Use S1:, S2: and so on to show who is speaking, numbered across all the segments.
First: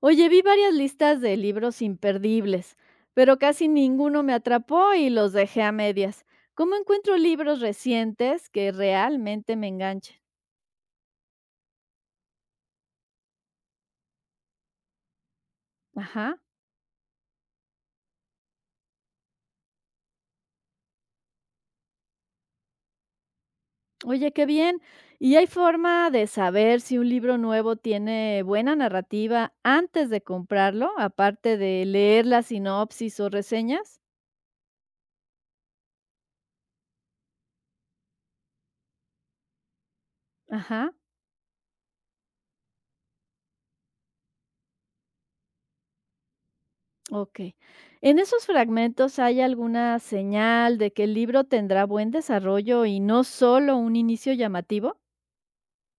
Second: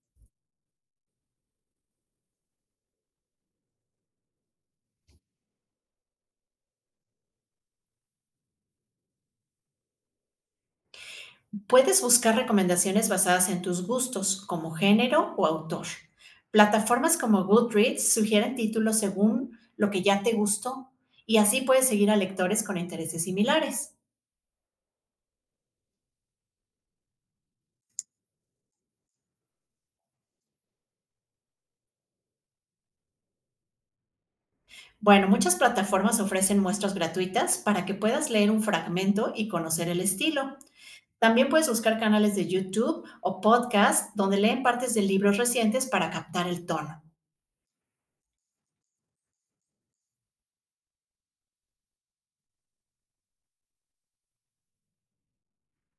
S1: Oye, vi varias listas de libros imperdibles, pero casi ninguno me atrapó y los dejé a medias. ¿Cómo encuentro libros recientes que realmente me enganchen?
S2: Puedes buscar recomendaciones basadas en tus gustos, como género o autor.
S1: Ajá.
S2: Plataformas como Goodreads sugieren títulos según lo que ya te gustó y así puedes seguir a lectores con intereses similares.
S1: Oye, qué bien. ¿Y hay forma de saber si un libro nuevo tiene buena narrativa antes de comprarlo, aparte de leer la sinopsis o reseñas?
S2: Bueno, muchas plataformas ofrecen muestras gratuitas para que puedas leer un fragmento y conocer el estilo.
S1: Ajá.
S2: También puedes buscar canales de YouTube o podcasts donde leen partes de libros recientes para captar el tono.
S1: Okey. ¿En esos fragmentos hay alguna señal de que el libro tendrá buen desarrollo y no solo un inicio llamativo?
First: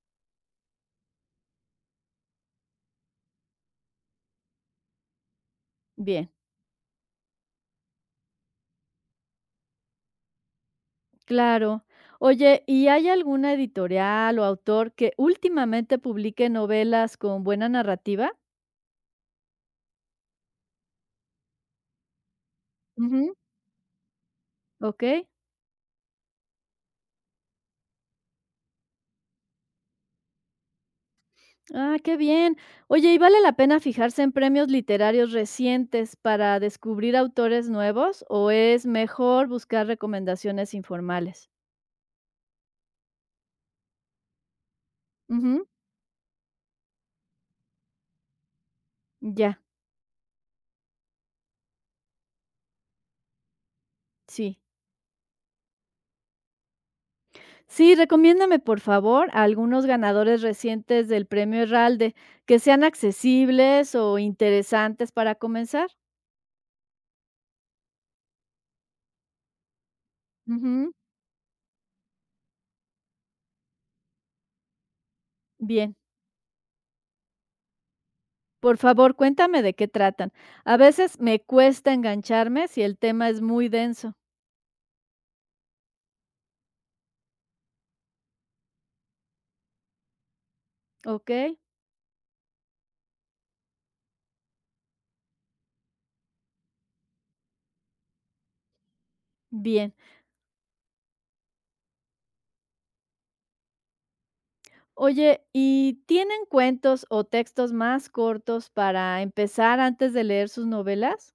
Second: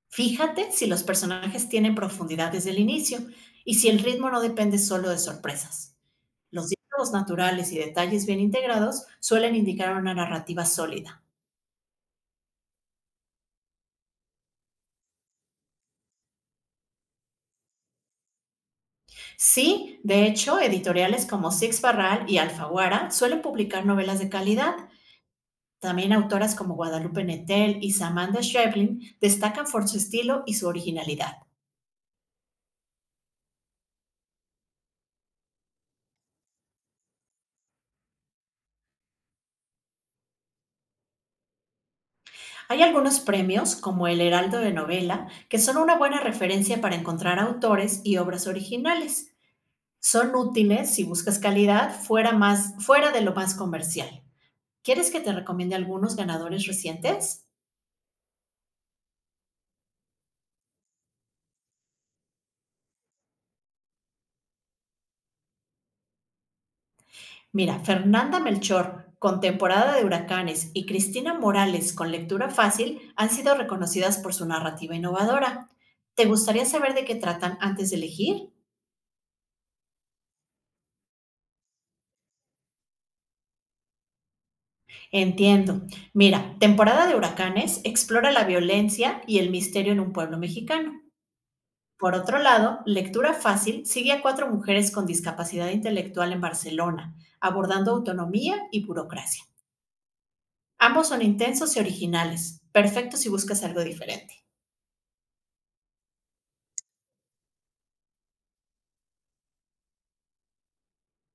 S2: Fíjate si los personajes tienen profundidad desde el inicio y si el ritmo no depende solo de sorpresas.
S1: Bien,
S2: Los diálogos naturales y detalles bien integrados suelen indicar una narrativa sólida.
S1: claro. Oye, ¿y hay alguna editorial o autor que últimamente publique novelas con buena narrativa?
S2: Sí, de hecho, editoriales como Six Barral y Alfaguara
S1: Ujú,
S2: suelen publicar novelas de calidad.
S1: okey.
S2: También autoras como Guadalupe Nettel y Samantha Schreblin destacan por su estilo y su originalidad.
S1: Ah, qué bien. Oye, ¿y vale la pena fijarse en premios literarios recientes para descubrir autores nuevos o es mejor buscar recomendaciones informales?
S2: Hay algunos premios, como el Heraldo de Novela, que
S1: Ujú,
S2: son una buena referencia para encontrar autores y obras originales.
S1: ya,
S2: Son útiles si buscas calidad fuera de lo más comercial.
S1: sí.
S2: ¿Quieres que te recomiende algunos ganadores recientes?
S1: Sí, recomiéndame por favor a algunos ganadores recientes del premio Herralde que sean accesibles o interesantes para comenzar.
S2: Mira, Fernanda Melchor con temporada de huracanes y
S1: Ujú.
S2: Cristina Morales con lectura fácil han sido reconocidas por su narrativa innovadora.
S1: Bien,
S2: ¿Te gustaría saber de qué tratan antes de elegir?
S1: por favor, cuéntame de qué tratan. A veces me cuesta engancharme si el tema es muy denso,
S2: Entiendo. Mira, temporada de huracanes explora la violencia y el misterio en un pueblo mexicano.
S1: ¿ok?
S2: Por otro lado, Lectura Fácil sigue a cuatro mujeres con discapacidad intelectual en Barcelona, abordando autonomía y burocracia.
S1: Bien.
S2: Ambos son intensos y originales, perfectos si buscas algo diferente.
S1: Oye, ¿y tienen cuentos o textos más cortos para empezar antes de leer sus novelas?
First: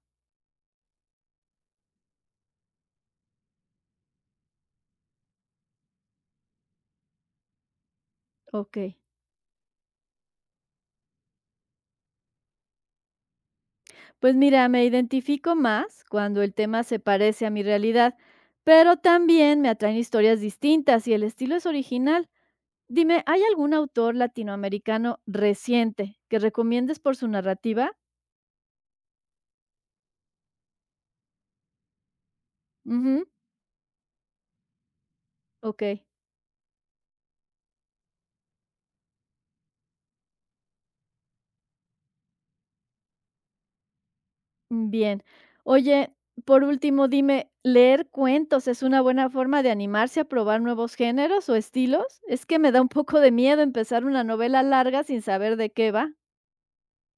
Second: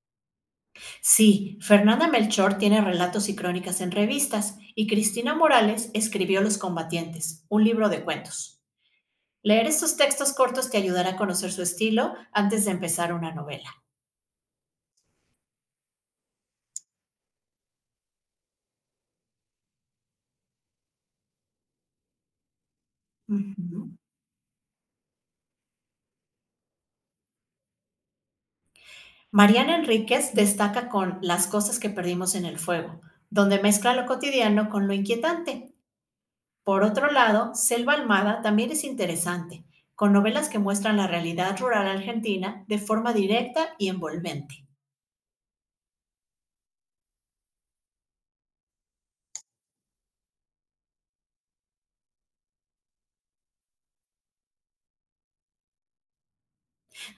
S2: Sí, Fernanda Melchor tiene relatos y crónicas en revistas y Cristina Morales escribió Los Combatientes, un libro de cuentos.
S1: Ok.
S2: Leer estos textos cortos te ayudará a conocer su estilo antes de empezar una novela.
S1: Pues mira, me identifico más cuando el tema se parece a mi realidad, pero también me atraen historias distintas y el estilo es original. Dime, ¿hay algún
S2: Ujú.
S1: autor latinoamericano reciente que recomiendes por su narrativa?
S2: Mariana Enríquez destaca con Las cosas que perdimos en el fuego,
S1: Ujú,
S2: donde mezcla lo cotidiano con lo inquietante.
S1: ok,
S2: Por otro lado, Selva Almada también es interesante, con novelas que muestran la realidad rural argentina de forma directa y envolvente.
S1: mm, bien. Oye, por último, dime, ¿leer cuentos es una buena forma de animarse a probar nuevos géneros o estilos? Es que me da un poco de miedo empezar una novela larga sin saber de qué va.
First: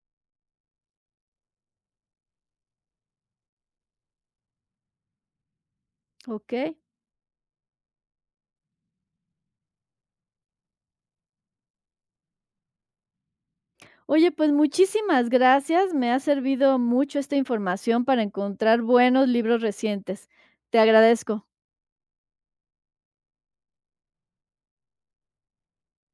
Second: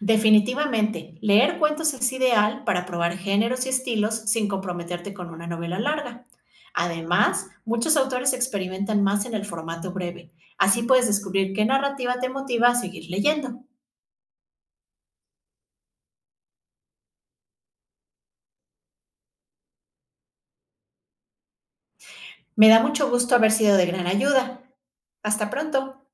S2: Definitivamente, leer cuentos es ideal para probar géneros y estilos sin comprometerte con una novela larga.
S1: Ok.
S2: Además, muchos autores experimentan más en el formato breve. Así puedes descubrir qué narrativa te motiva a seguir leyendo.
S1: Oye, pues muchísimas gracias. Me ha servido mucho esta información para encontrar buenos libros recientes. Te agradezco.
S2: Me da mucho gusto haber sido de gran ayuda. Hasta pronto.